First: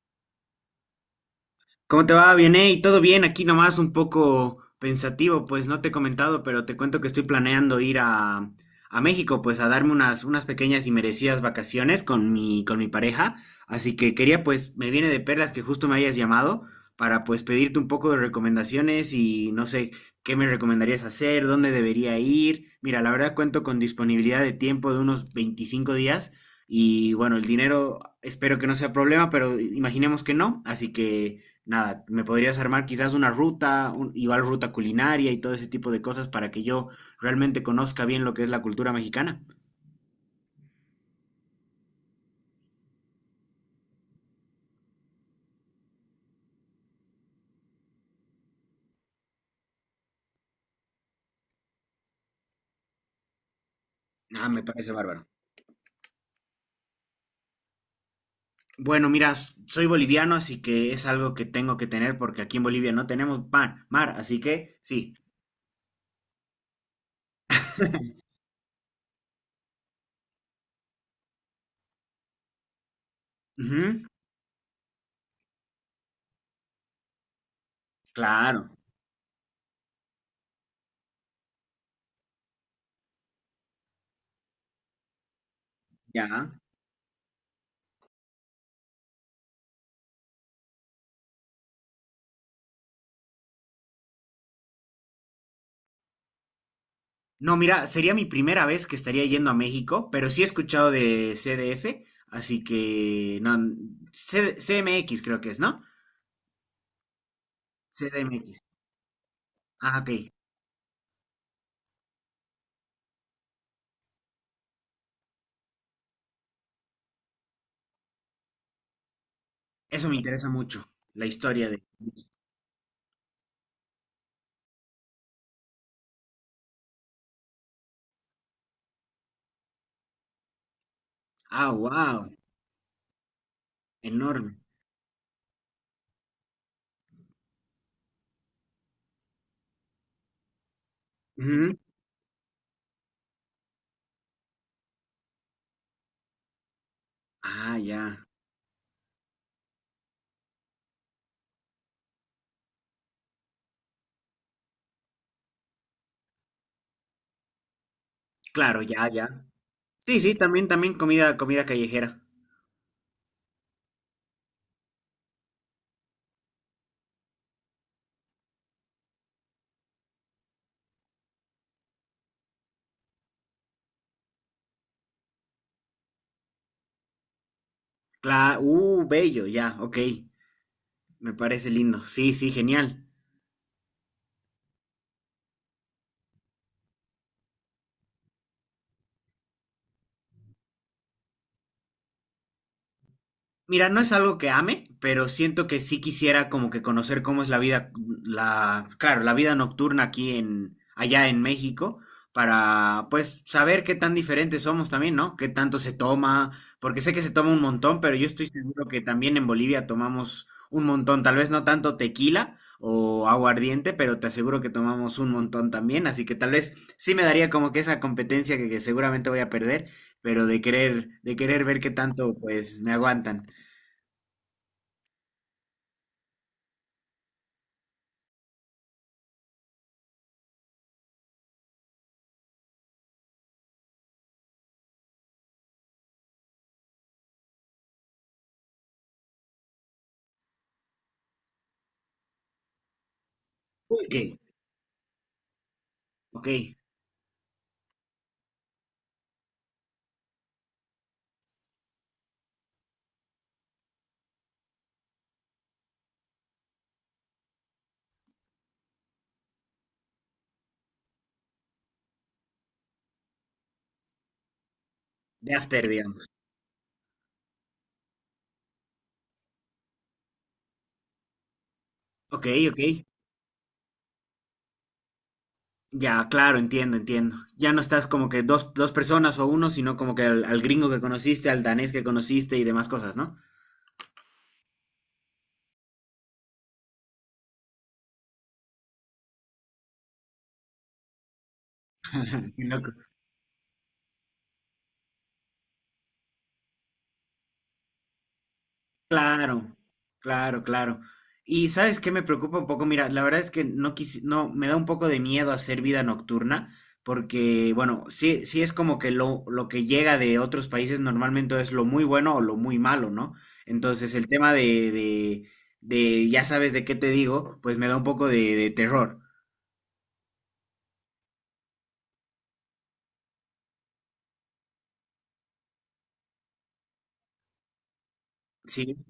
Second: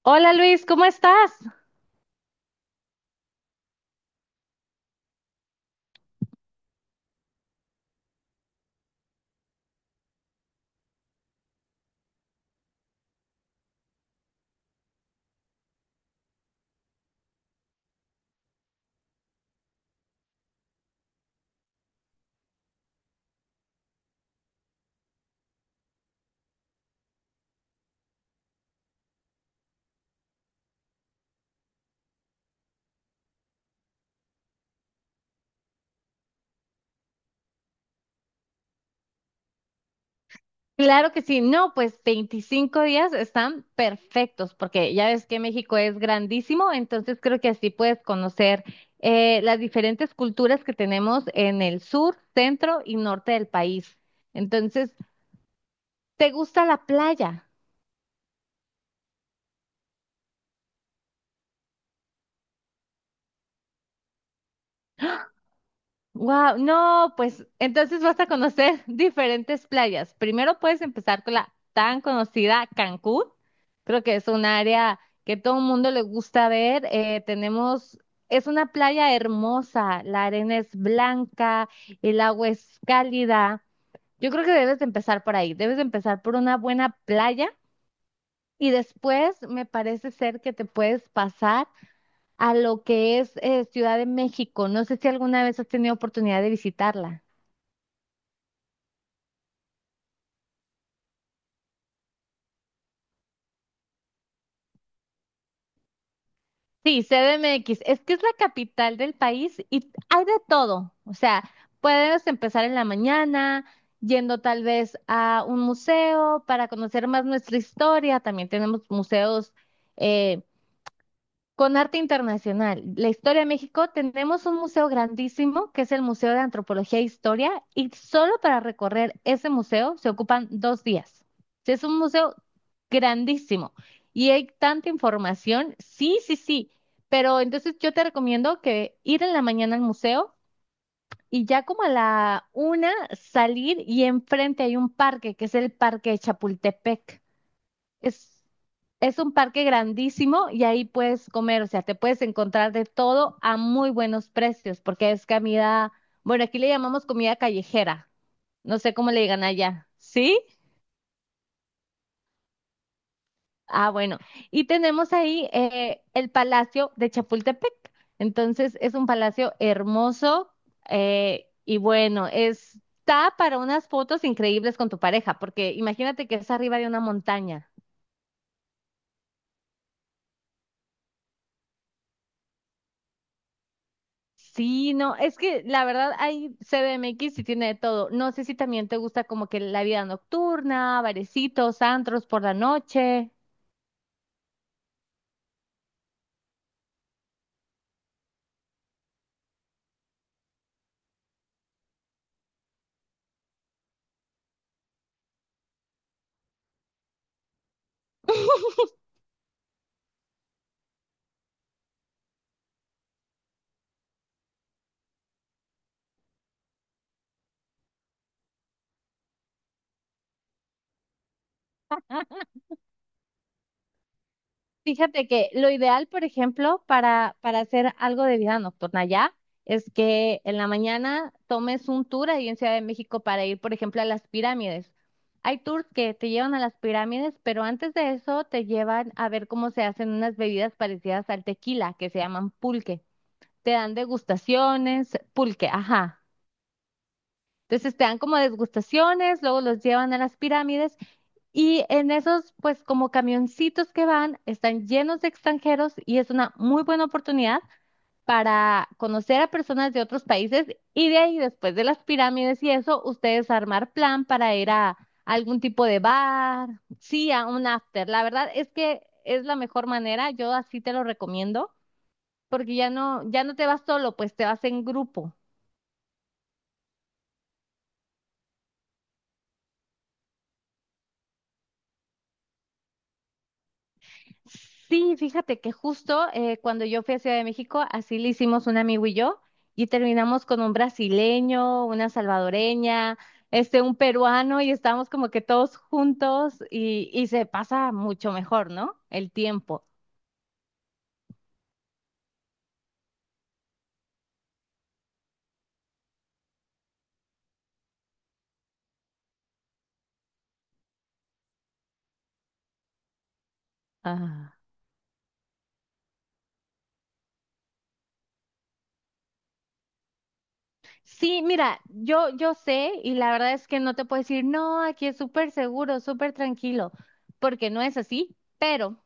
Hola Luis, ¿cómo estás? ¿Cómo te va? Bien, hey, todo bien, aquí nomás un poco pensativo, pues no te he comentado, pero te cuento que estoy planeando ir a México, pues a darme unas pequeñas y merecidas vacaciones con mi pareja, así que quería, pues, me viene de perlas que justo me hayas llamado para, pues, pedirte un poco de recomendaciones y no sé, qué me recomendarías hacer, dónde debería ir. Mira, la verdad cuento con disponibilidad de tiempo de unos 25 días y bueno, el dinero espero que no sea problema, pero imaginemos que no, así que nada, me podrías armar quizás una ruta, igual ruta culinaria y todo ese tipo de cosas para que yo realmente conozca bien lo que es la cultura mexicana. Claro que sí, no, pues 25 días están perfectos porque ya ves que México es grandísimo, entonces creo que así puedes conocer las diferentes culturas que tenemos en el sur, centro y norte del país. Ah, me parece Entonces, bárbaro. ¿te gusta la playa? Bueno, mira, soy boliviano, así que es algo que tengo que tener porque aquí en Bolivia no tenemos pan, mar, así que sí. Wow, no, pues entonces vas a conocer diferentes playas. Primero puedes empezar con la tan conocida Cancún. Creo Ujú, que es un área que todo el mundo le gusta ver. Tenemos, es una claro, playa hermosa, la arena es blanca, el agua es cálida. Yo creo que debes de empezar por ahí. Debes de empezar por ya. una buena playa y después me parece ser que te puedes pasar a lo que es Ciudad de México. No sé si alguna vez has tenido oportunidad de visitarla. No, mira, sería mi primera vez que estaría yendo a México, pero sí he escuchado de CDF, así que no, CMX creo que es, ¿no? Sí, CDMX, es que es la CDMX. capital del país y Ah, hay ok. de todo. O sea, puedes empezar en la mañana yendo tal vez a un museo para conocer más nuestra historia. También tenemos museos Eso me eh, interesa mucho, la historia con de... arte internacional, la historia de México, tenemos un museo grandísimo que es el Museo de Antropología e Historia y solo para recorrer ese museo se ocupan dos días. Ah, Sí, es un wow, museo grandísimo y hay enorme. tanta información. Sí, sí, sí, pero entonces yo te recomiendo que ir en la mañana al museo y ya Ujú. como a la una salir y enfrente hay un parque que es el Parque de Chapultepec. Ah, ya. Es, es un parque grandísimo y ahí puedes comer, o sea, te puedes encontrar de todo a muy buenos precios, porque es comida, bueno, aquí le llamamos comida callejera, Claro, no sé ya, cómo le ya. digan allá, Sí, sí, ¿sí? también, también comida callejera. Ah, bueno, y tenemos ahí el Palacio de Chapultepec, entonces es un palacio hermoso y bueno, está para unas fotos increíbles con tu pareja, porque imagínate que es arriba de una montaña. Claro, bello, ya, ok. Me parece lindo. Sí, sí, genial. Sí, no, es que la verdad hay CDMX y tiene de todo. No sé si también te gusta como que la vida nocturna, barecitos, antros por la noche. Mira, no es algo que ame, pero siento que sí quisiera como que conocer cómo es la vida, la, claro, la vida nocturna aquí allá en México, para pues saber qué tan diferentes somos también, ¿no? Qué tanto se toma, porque sé que se toma un montón, pero yo estoy seguro que también en Bolivia tomamos un montón, tal vez no tanto tequila o aguardiente, pero te aseguro que tomamos un montón también, así que tal vez sí me daría como que esa competencia que seguramente voy a perder, pero de querer ver qué tanto pues me aguantan. Fíjate que lo ideal, por ejemplo, para hacer algo de vida nocturna ya, es que en la mañana tomes un tour ahí en Ciudad de México para ir, por ejemplo, a las pirámides. Hay tours que te llevan a las pirámides, pero antes de eso te llevan a ver cómo se hacen unas bebidas parecidas al tequila, que se llaman pulques. Te dan Ok, degustaciones, pulque, ajá. ok, Entonces te dan como degustaciones, luego los llevan a las pirámides y en esos, pues como camioncitos que van, están llenos de extranjeros y es una muy buena oportunidad para conocer a personas de otros países y de ahí, después de las pirámides y eso, ustedes armar plan para ir a de algún after, tipo de digamos. bar, sí, a un after. La verdad es que es la mejor manera, yo así te lo recomiendo, Ok, porque ok, ya no, ya no te vas solo, pues te vas en grupo. ya, claro, entiendo, entiendo. Ya no estás como que dos personas o uno, sino como que al gringo que conociste, al danés que conociste y demás cosas, ¿no? Sí, fíjate que justo cuando yo fui a Ciudad de México, así le hicimos un amigo y yo, y terminamos con un brasileño, una Qué loco. salvadoreña, este, un peruano, y estábamos como que todos juntos y se pasa mucho mejor, ¿no? El Claro, tiempo. claro, claro. Y sabes qué me preocupa un poco, mira, la verdad es que no quisi- no, me da un poco de miedo hacer vida nocturna, porque bueno, sí, sí es como que lo que llega de otros países normalmente es lo muy bueno o lo muy malo, ¿no? Entonces el tema Ah. de, de, de ya sabes de qué te digo, pues me da un poco de terror. Sí, mira, yo sé y la verdad es que no te puedo decir, no, aquí es súper seguro, súper tranquilo, porque no es así, Sí. pero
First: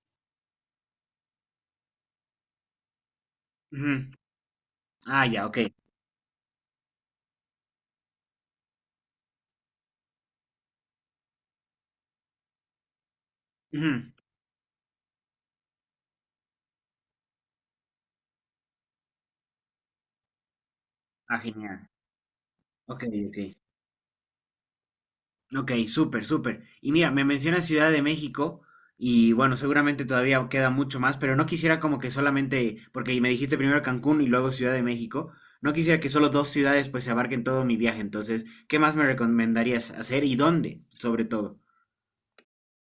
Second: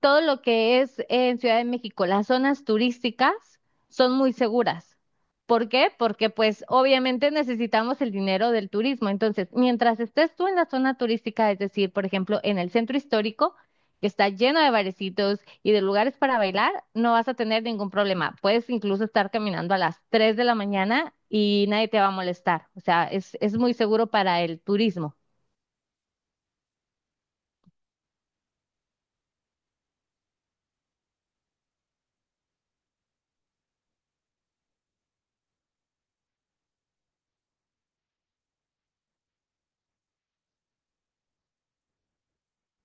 todo lo que es en Ciudad de México, las zonas turísticas Ujú. son muy seguras. Ah, ya, ok. ¿Por qué? Porque pues obviamente necesitamos el dinero del turismo. Entonces, mientras estés tú en la zona turística, es decir, por ejemplo, en el centro histórico, que Ujú. está lleno de barecitos y de lugares para bailar, no vas a tener ningún problema. Puedes incluso estar caminando a las 3 de la mañana Ah, y nadie genial. te va a molestar. O Ok, sea, ok. Es muy seguro para el turismo. Ok, súper, súper. Y mira, me mencionas Ciudad de México y bueno, seguramente todavía queda mucho más, pero no quisiera como que solamente, porque me dijiste primero Cancún y luego Ciudad de México, no quisiera que solo dos ciudades pues se abarquen todo mi viaje. Entonces, ¿qué más me recomendarías hacer y dónde, sobre todo?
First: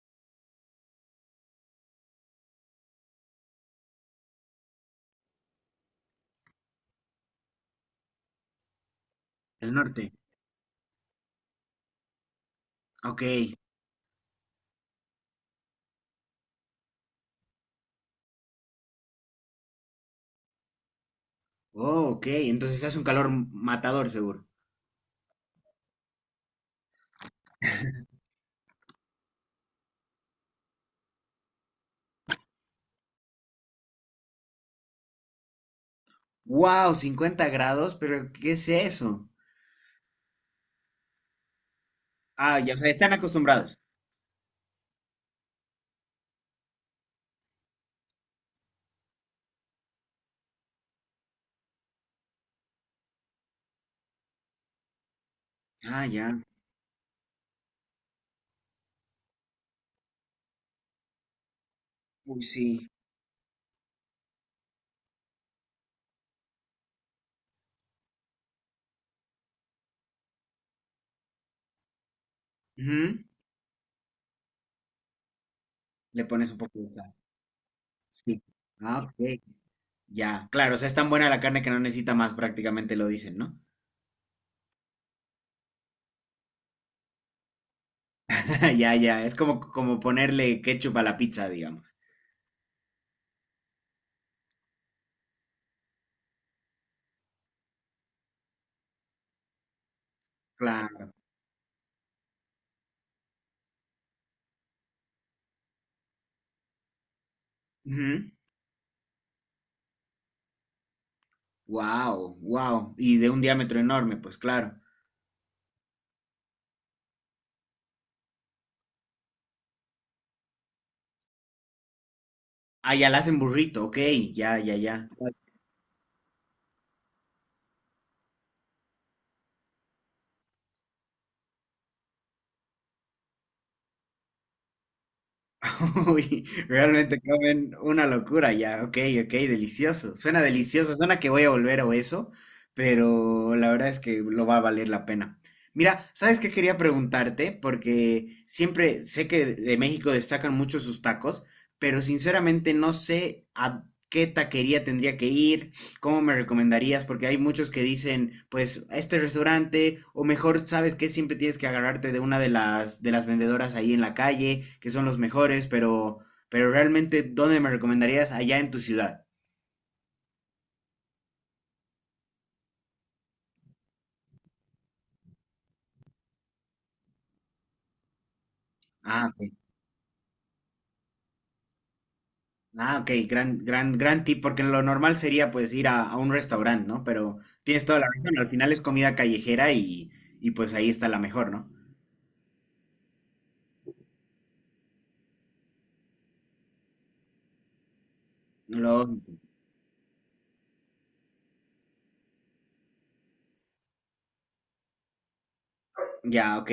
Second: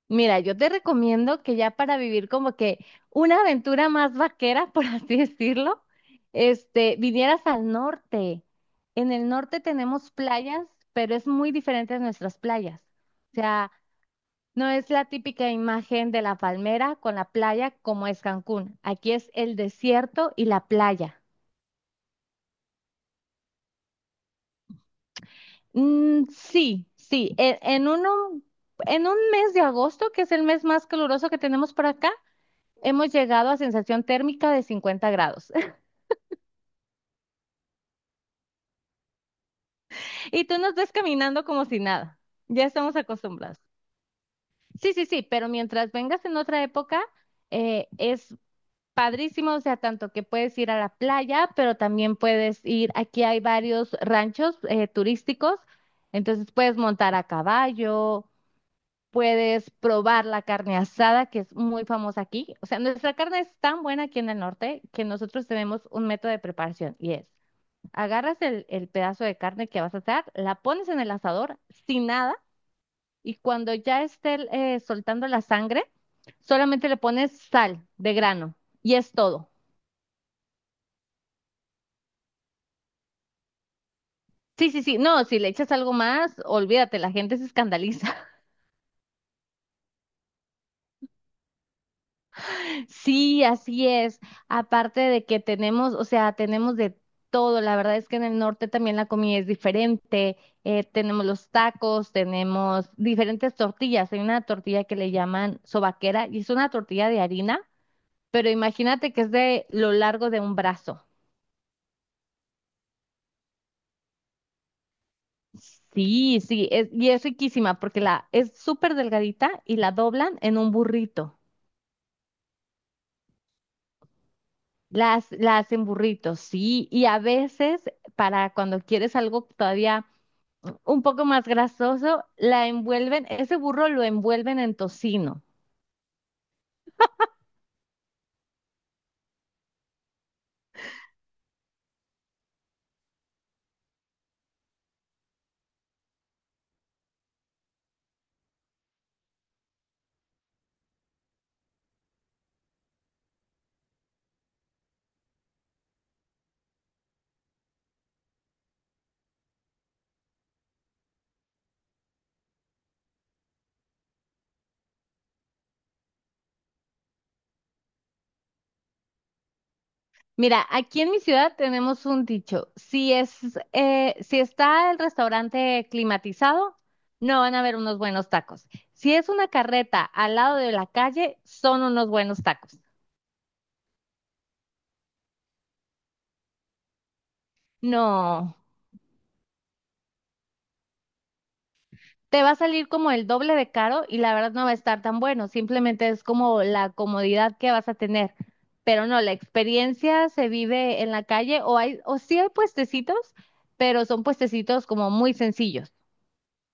Mira, yo te recomiendo que ya para vivir como que una aventura más vaquera, por así decirlo, este, vinieras al norte. En el norte El tenemos norte. playas, pero es muy diferente a nuestras playas. Ok. O sea, no es la típica imagen de la palmera con la playa como es Cancún. Aquí es el desierto y la playa. Oh, ok. Entonces hace un calor matador, seguro. Mm, sí, sí, en un mes de agosto, que es el mes más caluroso que tenemos por acá. Hemos llegado a sensación térmica de 50 grados Wow, 50 grados, pero ¿qué es eso? y tú nos ves caminando como si nada. Ah, Ya ya, o sea, estamos están acostumbrados. acostumbrados. Sí, sí, sí, pero mientras vengas en otra época, es padrísimo, o sea, tanto que puedes ir a la playa, pero también puedes ir, aquí hay varios ranchos turísticos, Ah, ya. entonces puedes montar a caballo, puedes probar la carne asada, que es muy famosa Uy, aquí. O sea, sí. nuestra carne es tan buena aquí en el norte que nosotros tenemos un método de preparación y es: agarras el pedazo de carne que vas a hacer, la pones en el asador sin nada Ujú. y cuando ya esté soltando la sangre, Le pones un poco solamente de le sal. pones sal de Sí. grano y Ah, es ok. todo. Ya, claro, o sea, es tan buena la carne que no necesita más, prácticamente lo dicen, ¿no? Sí, sí, sí, no, si le echas algo más, olvídate, la gente se escandaliza. Ya, ya, es como ponerle ketchup a la pizza, digamos. Sí, así es. Aparte de que tenemos, o sea, tenemos de todo. La verdad es que en el norte también la comida es diferente. Claro. Tenemos los tacos, tenemos diferentes tortillas. Hay una tortilla que le llaman sobaquera y es una tortilla de harina, pero imagínate que es de lo largo de un brazo. Wow, wow. Y de un diámetro enorme, pues claro. Sí, sí, y es riquísima porque la es súper delgadita y la doblan en un burrito. Ah, ya la hacen burrito, ok, ya, ya, ya. La hacen burritos, sí, y a veces para cuando quieres algo todavía un poco más grasoso, la envuelven, ese burro lo envuelven en tocino. Uy, realmente comen una locura ya, ok, ok, delicioso. Suena delicioso, suena que voy a volver o eso, pero la verdad es que lo va a valer la pena. Mira, ¿sabes qué quería preguntarte? Porque siempre sé que de México destacan mucho sus tacos, pero sinceramente no sé a qué taquería tendría que ir. ¿Cómo me recomendarías? Porque hay muchos que dicen, pues, a este restaurante, o mejor, ¿sabes? Que siempre tienes que agarrarte de una de las vendedoras ahí en la calle, que son los mejores, pero realmente, ¿dónde me recomendarías? Allá en tu ciudad. Mira, aquí en mi ciudad tenemos un dicho. Si está el restaurante climatizado, no van a haber unos buenos tacos. Si Ah, es una ok. carreta al lado de la calle, son unos buenos tacos. Ah, ok, gran, gran, gran tip, porque lo normal sería pues ir a un restaurante, ¿no? Pero tienes toda la razón, al No, final es comida callejera y pues ahí está la mejor, ¿no? te va a salir como el doble de caro y la verdad no va a estar tan bueno. Simplemente es como la comodidad que vas a tener. Pero Lo, no, la experiencia se vive en la calle o hay, o sí hay puestecitos, pero son puestecitos como muy sencillos. ya, ok.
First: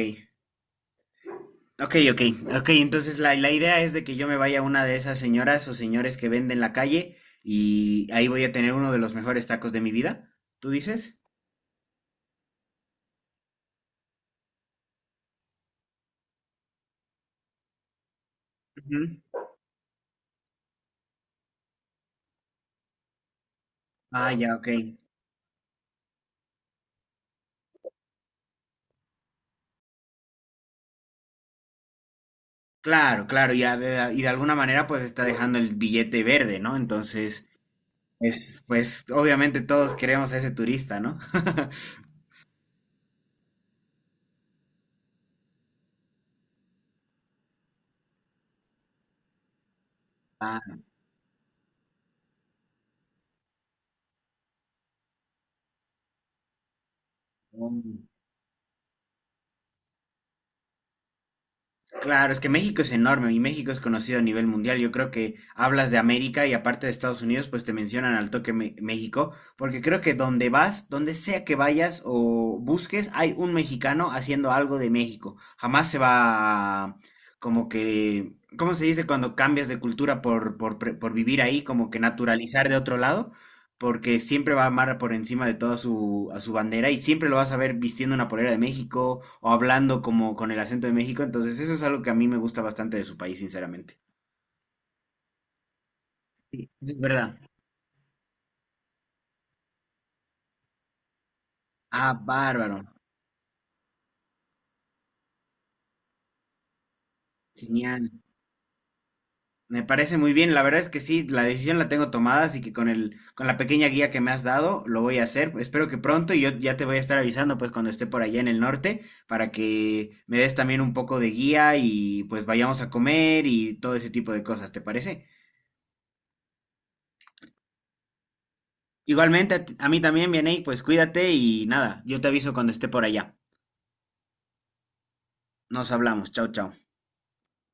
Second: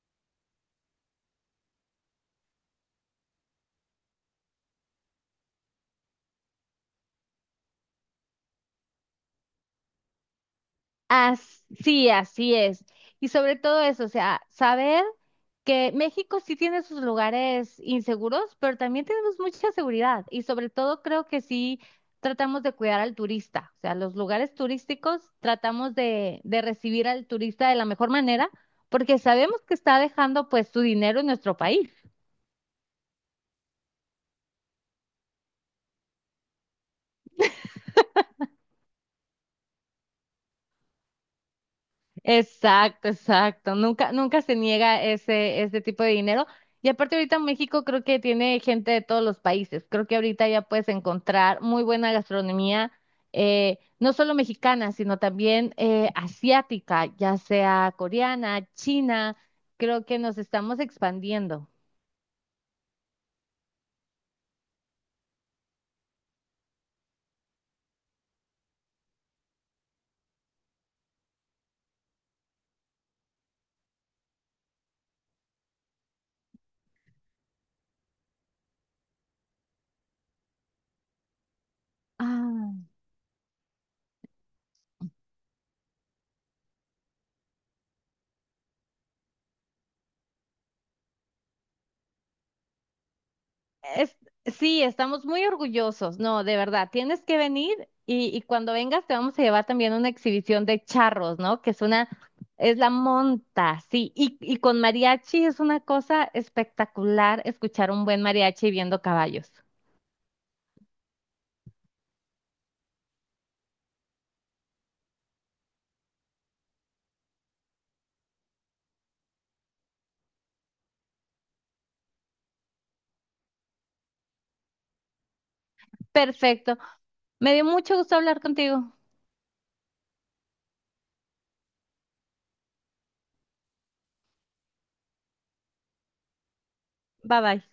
Ok, ok, ok. Entonces la idea es de que yo me vaya a una de esas señoras o señores que venden en la calle y ahí voy a tener uno de los mejores tacos de mi vida. ¿Tú dices? As- sí, así es. Y sobre todo eso, o sea, saber que México sí tiene sus lugares inseguros, pero Ujú. también tenemos mucha seguridad. Y sobre todo creo que sí tratamos de cuidar al turista. O sea, los Ah, lugares ya, ok. turísticos tratamos de recibir al turista de la mejor manera, porque sabemos que está dejando pues su dinero en nuestro país. Claro, claro. Y de alguna manera pues está dejando el billete verde, ¿no? Entonces, es, pues obviamente todos queremos a ese turista, ¿no? Exacto, exacto. Nunca, nunca se niega ese, ese tipo de dinero. Y aparte ahorita México creo que tiene gente de todos los países. Creo que ahorita Ah, ya puedes encontrar muy buena gastronomía, no solo mexicana, sino también asiática, ya no. sea coreana, china. Creo que nos estamos expandiendo. Claro, es que México es enorme y México es conocido a nivel mundial. Yo creo que hablas de América y aparte de Estados Unidos, pues te mencionan al toque México, porque creo que donde vas, donde sea que vayas o busques, hay un mexicano haciendo algo de México. Jamás se va a... como que, ¿cómo se dice cuando cambias de cultura por vivir ahí, como que naturalizar de otro lado? Porque siempre va a amar por encima de toda su, a su bandera y siempre lo vas a ver vistiendo una polera de México o hablando como con el acento de México. Entonces, eso es algo que a mí me gusta bastante de su país, sinceramente. Es- sí, estamos muy orgullosos. No, de verdad, Es tienes que verdad. venir y cuando vengas te vamos a llevar también una exhibición de charros, ¿no? Que es una, Ah, es bárbaro. la monta, sí. Y con mariachi es una cosa espectacular escuchar un Genial. buen mariachi viendo caballos. Me parece muy bien. La verdad es que sí, la decisión la tengo tomada, así que con el, con la pequeña guía que me has dado, lo voy a hacer. Espero que pronto y yo ya te voy a estar avisando, pues, cuando esté por allá en el norte, para que me des también un poco de guía y pues vayamos a comer y todo ese tipo de cosas, ¿te parece? Perfecto. Me dio mucho gusto hablar contigo. Igualmente, a, a mí también, Vianey, pues cuídate y nada, yo te aviso cuando esté por allá. Nos hablamos, chao, chao. Bye bye.